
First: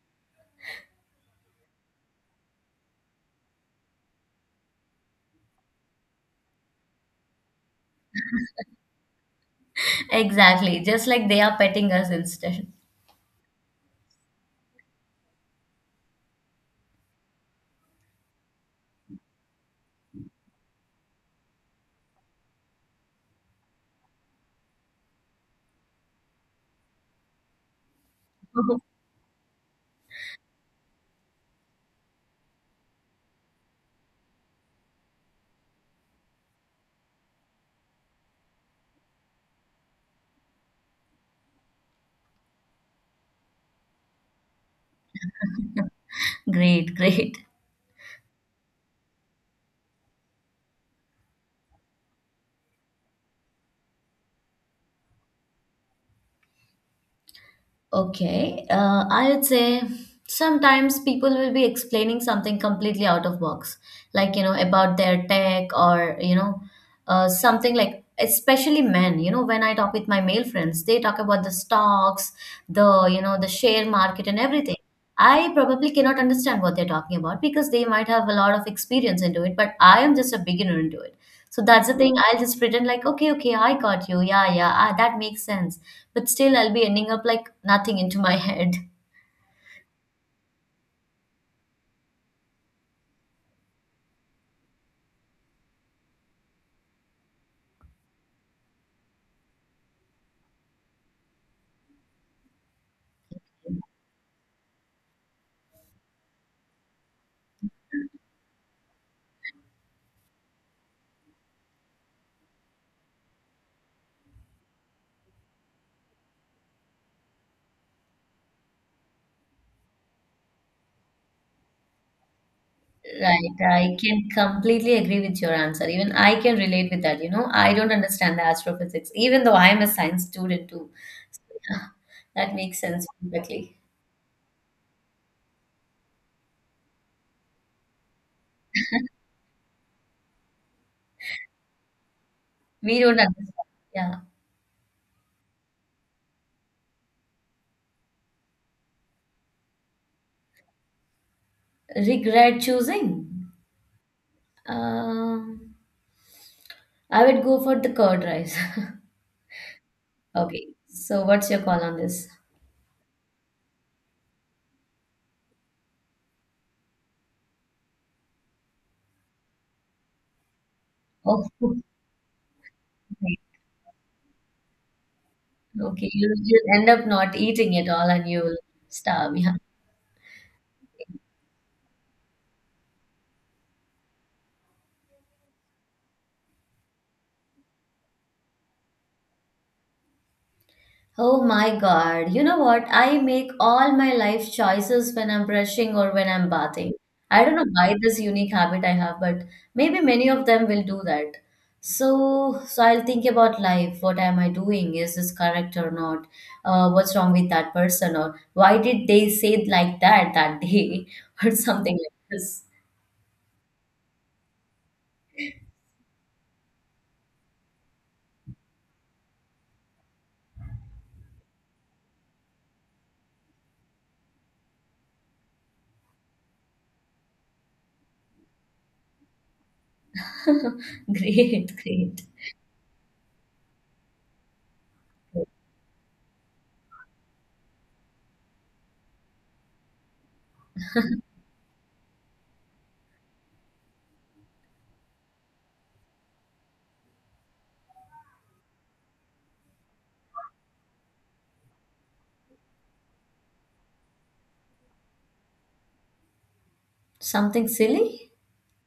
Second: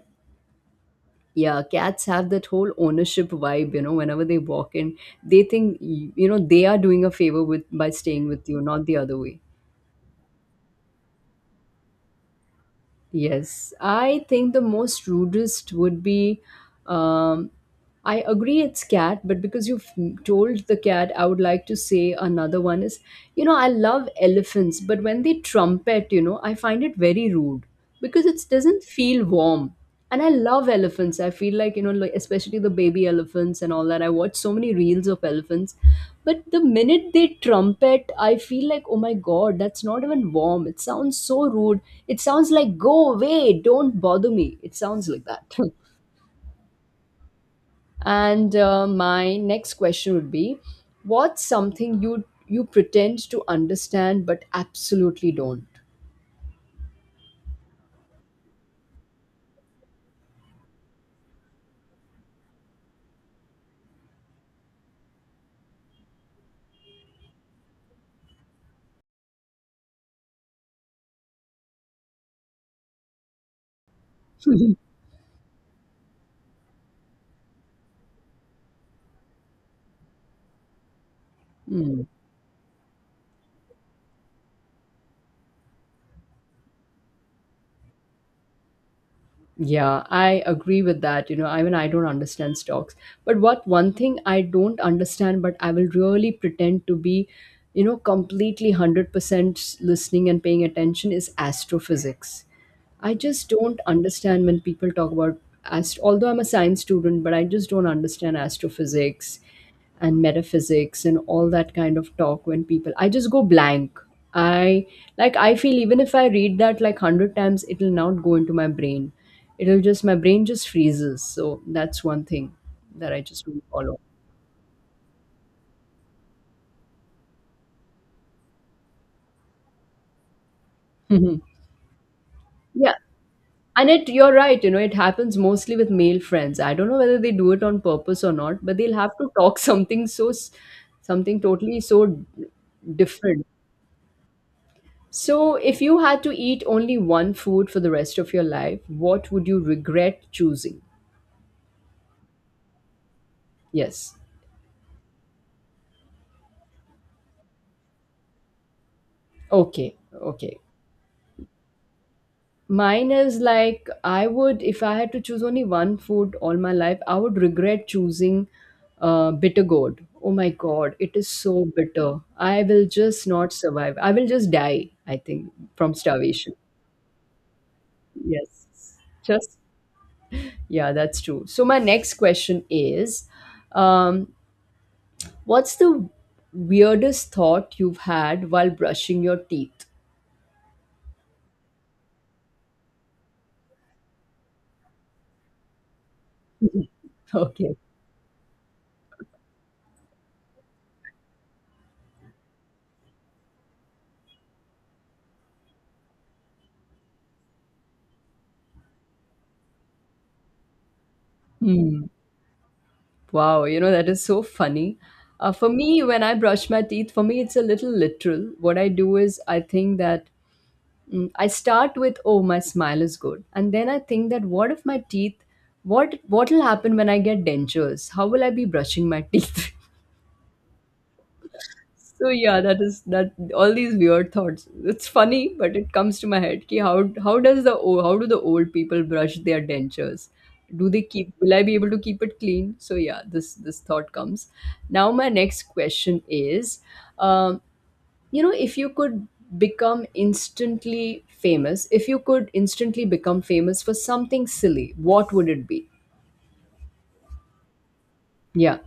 [SPEAKER 2] Yeah, cats have that whole ownership vibe, you know, whenever they walk in, they think you know, they are doing a favor with by staying with you, not the other way.
[SPEAKER 1] Exactly, just like they are petting us instead.
[SPEAKER 2] Yes, I think the most rudest would be. Um, I agree it's cat, but because you've told the cat, I would like to say another one is, you know, I love elephants, but when they trumpet, you know, I find it very rude because it doesn't feel warm. And I love elephants. I feel like, you know, like especially the baby elephants and all that. I watch so many reels of elephants, but the minute they trumpet, I feel like, oh my god, that's not even warm. It sounds so rude. It sounds like, go away, don't bother me. It sounds like that.
[SPEAKER 1] (laughs) Great, great.
[SPEAKER 2] (laughs) And my next question would be, what's something you pretend to understand but absolutely don't?
[SPEAKER 1] Okay, I would say sometimes people will be explaining something completely out of box, like, you know, about their tech or you know, something like, especially men. You know, when I talk with my male friends, they talk about the stocks, the, you know, the share market and everything.
[SPEAKER 2] (laughs)
[SPEAKER 1] I probably cannot understand what they're talking about because they might have a lot of experience into it, but I am just a beginner into it. So that's the
[SPEAKER 2] Hmm.
[SPEAKER 1] thing. I'll just pretend like, okay, okay, I got you. Yeah, yeah, ah, that makes sense, but still I'll be ending up like nothing into my head.
[SPEAKER 2] Yeah, I agree with that. You know, I mean, I don't understand stocks, but what one thing I don't understand, but I will really pretend to be, you know, completely 100% listening and paying attention is astrophysics. I just don't understand when people talk about although I'm a science student, but I just don't understand astrophysics and metaphysics and all that kind of talk when people I just go blank. I, like I feel even if I read that like 100 times it will not go into my brain. It'll just, my brain just freezes. So that's one thing that I just don't
[SPEAKER 1] Right, I
[SPEAKER 2] follow.
[SPEAKER 1] can completely agree with your answer. Even I can relate with that. You know, I don't understand the astrophysics, even though I'm a science student too. (laughs)
[SPEAKER 2] Mhm.
[SPEAKER 1] That makes
[SPEAKER 2] Yeah.
[SPEAKER 1] sense perfectly.
[SPEAKER 2] And it, you're right, you know, it happens mostly with male friends. I don't know whether they do it on purpose or not, but they'll have to talk (laughs) something so, something totally so
[SPEAKER 1] We don't
[SPEAKER 2] different.
[SPEAKER 1] understand. Yeah.
[SPEAKER 2] So, if you had to eat only one food for the rest of your life, what would you regret choosing?
[SPEAKER 1] Regret choosing.
[SPEAKER 2] Yes.
[SPEAKER 1] Um, I would go for the curd rice. (laughs)
[SPEAKER 2] Okay. Okay.
[SPEAKER 1] Okay. So what's your call on this?
[SPEAKER 2] Mine is like I would, if I had to choose only one food all my life, I would regret choosing bitter gourd. Oh my God, it is
[SPEAKER 1] Oh,
[SPEAKER 2] so
[SPEAKER 1] (laughs)
[SPEAKER 2] bitter. I will just
[SPEAKER 1] okay.
[SPEAKER 2] not survive. I will just die, I think, from
[SPEAKER 1] Okay.
[SPEAKER 2] starvation.
[SPEAKER 1] You'll end up not eating it all and you'll
[SPEAKER 2] Yes.
[SPEAKER 1] starve. Yeah.
[SPEAKER 2] Just, yeah, that's true. So, my next question is, um, what's the weirdest thought you've had while brushing your teeth?
[SPEAKER 1] Oh my God. You know what? I make all my life choices when I'm brushing or when I'm bathing.
[SPEAKER 2] (laughs)
[SPEAKER 1] I don't know
[SPEAKER 2] Okay.
[SPEAKER 1] why this unique habit I have, but maybe many of them will do that. So, so I'll think about life. What am I doing? Is this correct or not? What's wrong with that person? Or why did they say it like that that day? (laughs) Or something
[SPEAKER 2] Hmm.
[SPEAKER 1] like this.
[SPEAKER 2] Wow, you know, that is so funny. For me, when I brush my teeth, for me, it's a little literal. What I do is I think that, mm, I start with, oh, my smile is good. And then I think that what if my teeth, what will happen when I get dentures? How will I be brushing my teeth? (laughs)
[SPEAKER 1] (laughs) Great, great.
[SPEAKER 2] So yeah, that is, that all these weird thoughts. It's funny, but it comes to my head. Ki how does the how do the old people brush their dentures? Do they keep? Will I be able to keep it clean? So yeah, this thought comes. Now my next question is, um, you know, if you could become instantly famous, if you could instantly become famous for something silly, what would it be?
[SPEAKER 1] Something silly?
[SPEAKER 2] Yeah.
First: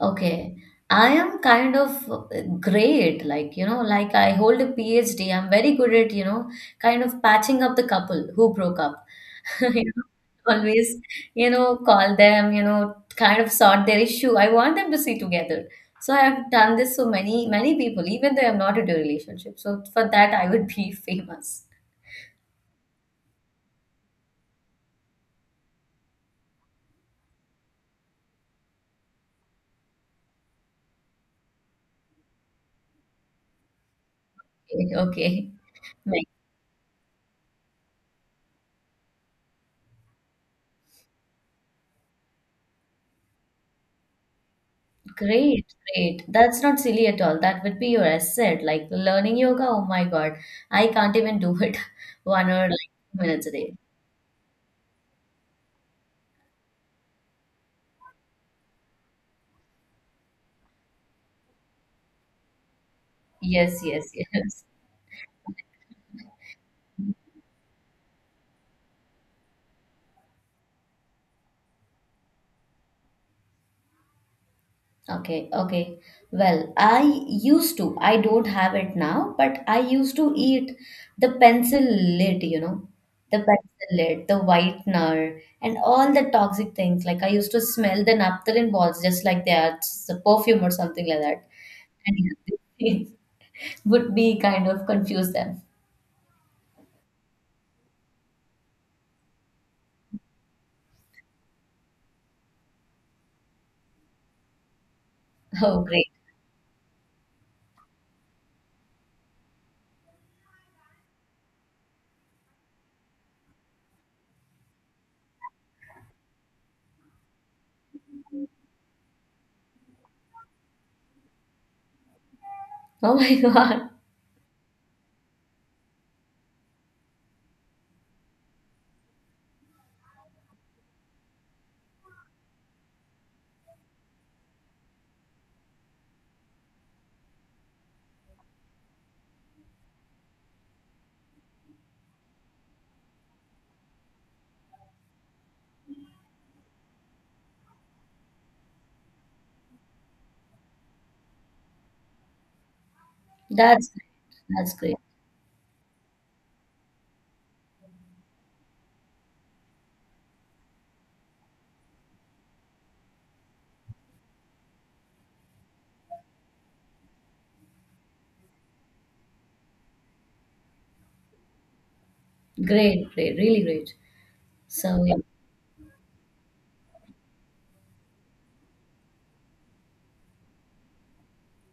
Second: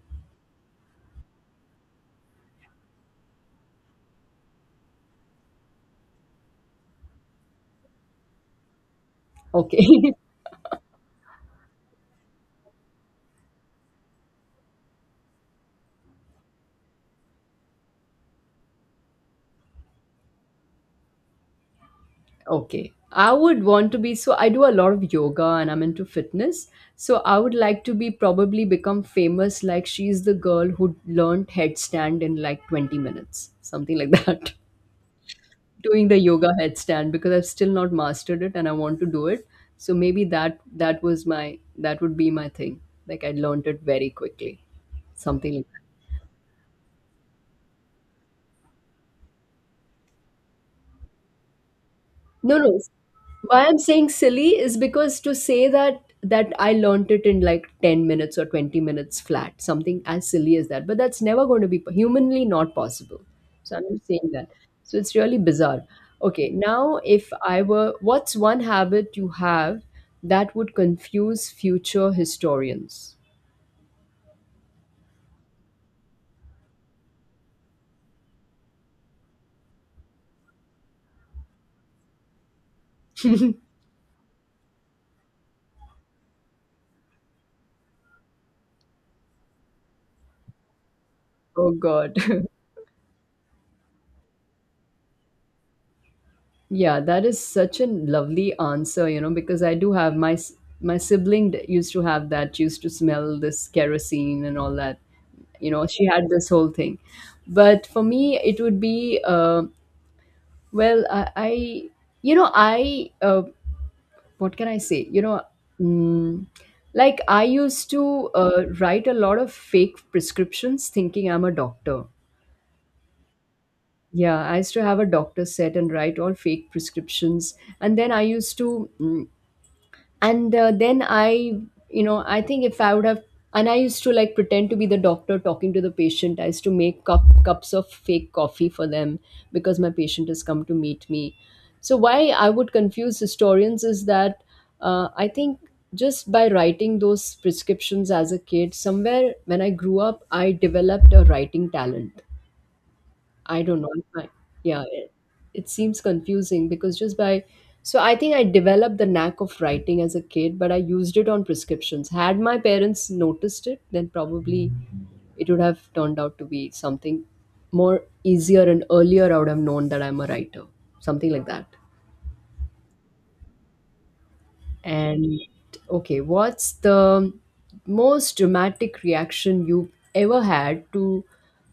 [SPEAKER 1] Okay. I am kind of great, like, you know, like I hold a PhD. I'm very good at, you know, kind of patching up the couple who broke up. (laughs) You know,
[SPEAKER 2] Okay. (laughs)
[SPEAKER 1] always, you know, call them, you know, kind of sort their issue. I want them to see together. So I have done this so many, many people, even though I'm not into a relationship. So for that, I would be (laughs) famous.
[SPEAKER 2] Okay. I would want to be, so I do a lot of yoga and I'm into fitness. So I would like to be probably become famous like, she's the girl who learned headstand in like 20 minutes, something like that.
[SPEAKER 1] Okay.
[SPEAKER 2] (laughs) Doing the yoga headstand because I've still not mastered it and I want to do it. So maybe that, that was my, that would be my thing. Like I learned it very quickly. Something like.
[SPEAKER 1] Great, great. That's not silly at all. That would be your asset. Like learning yoga, oh my God, I can't even do it (laughs) one
[SPEAKER 2] No,
[SPEAKER 1] or like
[SPEAKER 2] no.
[SPEAKER 1] two minutes a
[SPEAKER 2] Why
[SPEAKER 1] day.
[SPEAKER 2] I'm saying silly is because to say that that I learnt it in like 10 minutes or 20 minutes flat, something as silly as that. But that's never going to be humanly not possible. So
[SPEAKER 1] Yes,
[SPEAKER 2] I'm just
[SPEAKER 1] yes, (laughs)
[SPEAKER 2] saying that.
[SPEAKER 1] yes.
[SPEAKER 2] So it's really bizarre. Okay, now if I were, what's one habit you have that would confuse future historians?
[SPEAKER 1] Okay, okay. Well, I used to, I don't have it now, but I used to eat the pencil lid, you know, the pencil lid, the whitener, and all the toxic things. Like, I used to smell the naphthalene balls just like they are, it's a perfume or something like that.
[SPEAKER 2] Oh God. (laughs)
[SPEAKER 1] And (laughs) would be kind of confuse them.
[SPEAKER 2] Yeah, that is such a lovely answer, you know, because I do have my my sibling used to have that, used to smell this kerosene and all that.
[SPEAKER 1] (laughs)
[SPEAKER 2] You
[SPEAKER 1] Oh,
[SPEAKER 2] know, she
[SPEAKER 1] great.
[SPEAKER 2] had this whole thing. But for me, it would be well, I you know, I, what can I say? You know, mm, like I used to write a lot of fake prescriptions, thinking I'm a doctor.
[SPEAKER 1] Oh my (laughs) God.
[SPEAKER 2] Yeah, I used to have a doctor set and write all fake prescriptions, and then I used to. Mm, and then I, you know, I think if I would have, and I used to like pretend to be the doctor talking to the patient, I used to make cups of fake coffee for them because my patient has come to meet me. So why I would confuse historians is that, I think just by writing those prescriptions as a kid, somewhere when I grew up I developed a writing talent. I don't
[SPEAKER 1] That's
[SPEAKER 2] know. If I,
[SPEAKER 1] great. That's
[SPEAKER 2] yeah,
[SPEAKER 1] great.
[SPEAKER 2] it seems confusing because just by, so I think I developed the knack of writing as a kid, but I used it on prescriptions. Had my parents noticed it, then probably it would have turned out to be something more easier and earlier. I would have known that I'm a writer, something like that.
[SPEAKER 1] Great, great, really great. So yeah.
[SPEAKER 2] And okay, what's the most dramatic reaction you've ever had to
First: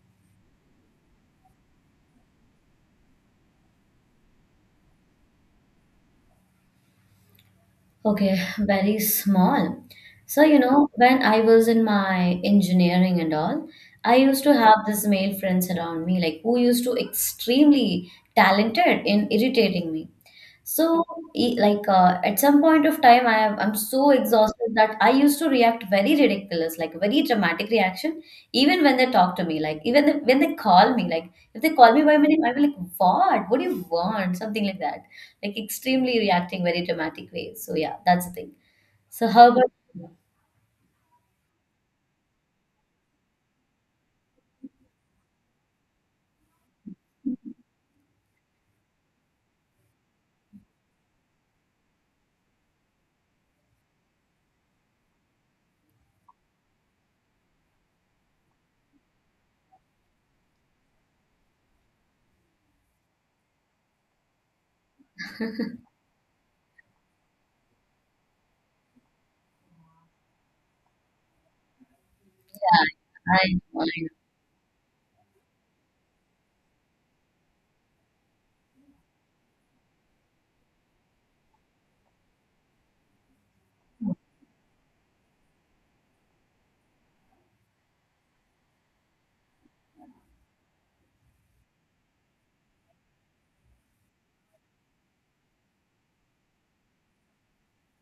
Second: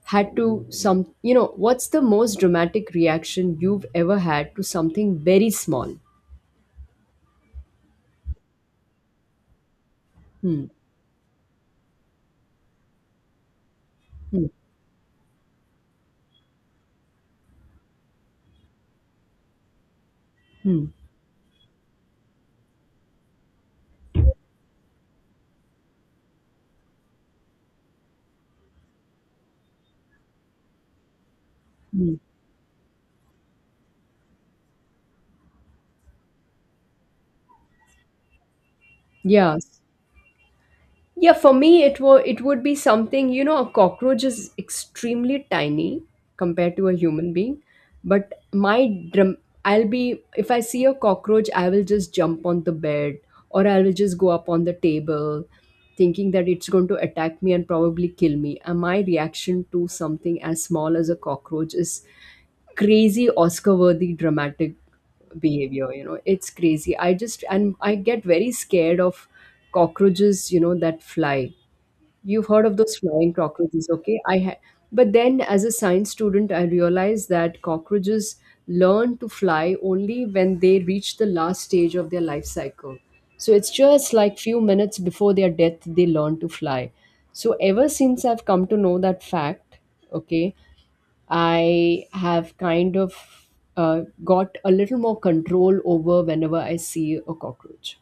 [SPEAKER 2] some, you know, what's the most dramatic reaction you've ever had to something very small?
[SPEAKER 1] Okay, very small. So you
[SPEAKER 2] Hmm.
[SPEAKER 1] know, when I was in my engineering and all, I used
[SPEAKER 2] Hmm.
[SPEAKER 1] to have this male friends around me, like who used to extremely talented in irritating me.
[SPEAKER 2] Hmm.
[SPEAKER 1] So, e- like at some point of time, I am I'm so exhausted that I used to react very ridiculous, like very dramatic reaction, even when they talk to me, like even the, when they call me, like if they call me
[SPEAKER 2] Hmm.
[SPEAKER 1] by my name, I'm like, what? What do you want? Something like that, like extremely reacting very dramatic ways. So yeah, that's the thing. So how
[SPEAKER 2] Yeah.
[SPEAKER 1] about?
[SPEAKER 2] Yeah, for me, it it would be something, you know, a cockroach is extremely tiny compared to a human being. But my drum, I'll be, if I see a cockroach, I will just jump on the bed or I will just go up on the table thinking that it's going to attack me and probably kill me. And my reaction to something as small as a cockroach is crazy, Oscar worthy dramatic behavior.
[SPEAKER 1] (laughs)
[SPEAKER 2] You know, it's crazy. I just, and I get very scared of cockroaches, you know, that fly. You've heard of
[SPEAKER 1] Yeah,
[SPEAKER 2] those flying
[SPEAKER 1] I know, I
[SPEAKER 2] cockroaches,
[SPEAKER 1] know.
[SPEAKER 2] okay? I but then as a science student, I realized that cockroaches learn to fly only when they reach the last stage of their life cycle. So it's just like few minutes before their death, they learn to fly. So ever since I've come to know that fact, okay, I have kind of got a little more control over whenever I see a cockroach.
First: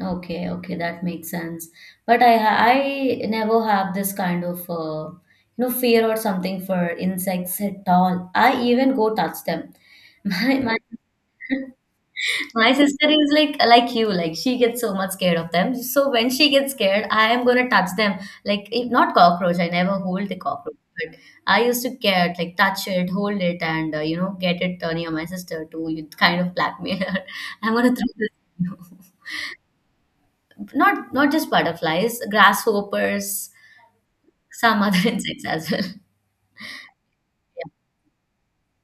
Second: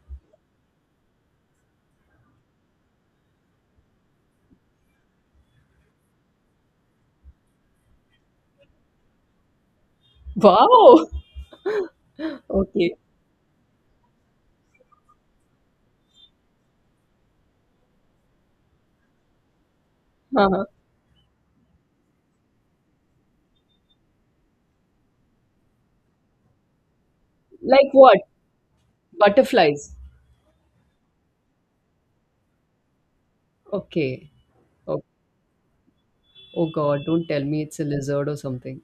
[SPEAKER 1] Okay, okay, that makes sense. But I ha- I never have this kind of you know, fear or something for insects at all. I even go touch them. (laughs) My
[SPEAKER 2] Wow. (laughs)
[SPEAKER 1] my
[SPEAKER 2] Okay.
[SPEAKER 1] sister is like you, like she gets so much scared of them. So when she gets scared, I am gonna touch them. Like if not cockroach, I never hold the
[SPEAKER 2] Uh-huh.
[SPEAKER 1] cockroach. But I used to get like touch it, hold it, and you know, get it near my sister to kind of blackmail her. (laughs) I'm
[SPEAKER 2] Like
[SPEAKER 1] gonna throw
[SPEAKER 2] what?
[SPEAKER 1] this.
[SPEAKER 2] Butterflies.
[SPEAKER 1] Not not just butterflies, grasshoppers,
[SPEAKER 2] Okay.
[SPEAKER 1] some other
[SPEAKER 2] Oh,
[SPEAKER 1] (laughs) insects as well.
[SPEAKER 2] oh God, don't tell me it's a lizard or something.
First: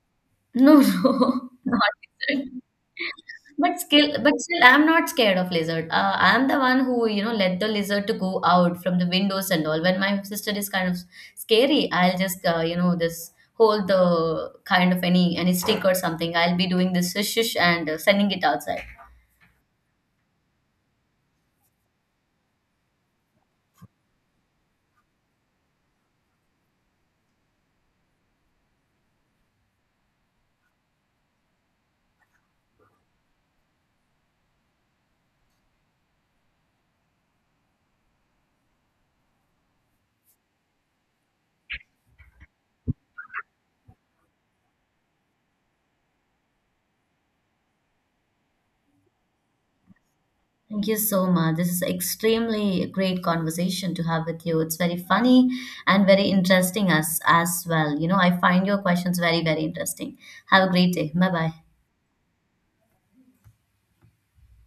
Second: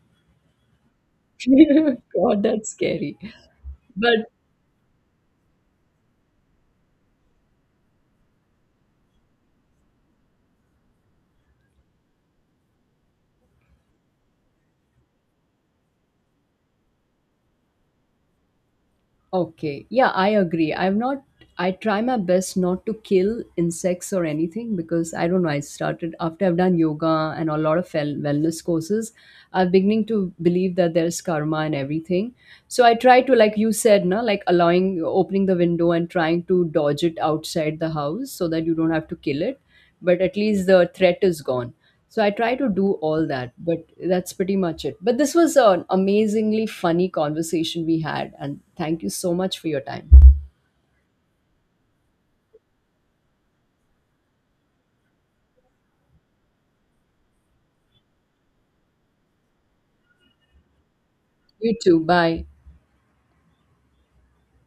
[SPEAKER 1] No, no, (laughs) not
[SPEAKER 2] (laughs) God,
[SPEAKER 1] lizard.
[SPEAKER 2] that's scary. But
[SPEAKER 1] But still, I'm not scared of lizard. I'm the one who, you know, let the lizard to go out from the windows and all. When my sister is kind of scary, I'll just, you know, this hold the kind of any stick or something. I'll be doing this shush shush and sending it outside.
[SPEAKER 2] okay. Yeah, I agree. I'm not, I try my best not to kill insects or anything because I don't know. I started after I've done yoga and a lot of wellness courses, I'm beginning to believe that there's karma and everything. So I try to, like you said, na, like allowing, opening the window and trying to dodge it outside the house so that you don't have to kill it. But at least the threat is gone. So I try to do all that, but that's pretty much it. But this was an amazingly funny conversation we had, and thank you so much for your time.
[SPEAKER 1] Thank you so much. This is extremely great conversation to have with you. It's very funny and very interesting as well. You know, I find your questions very, very interesting. Have a great day. Bye bye.
[SPEAKER 2] You too. Bye.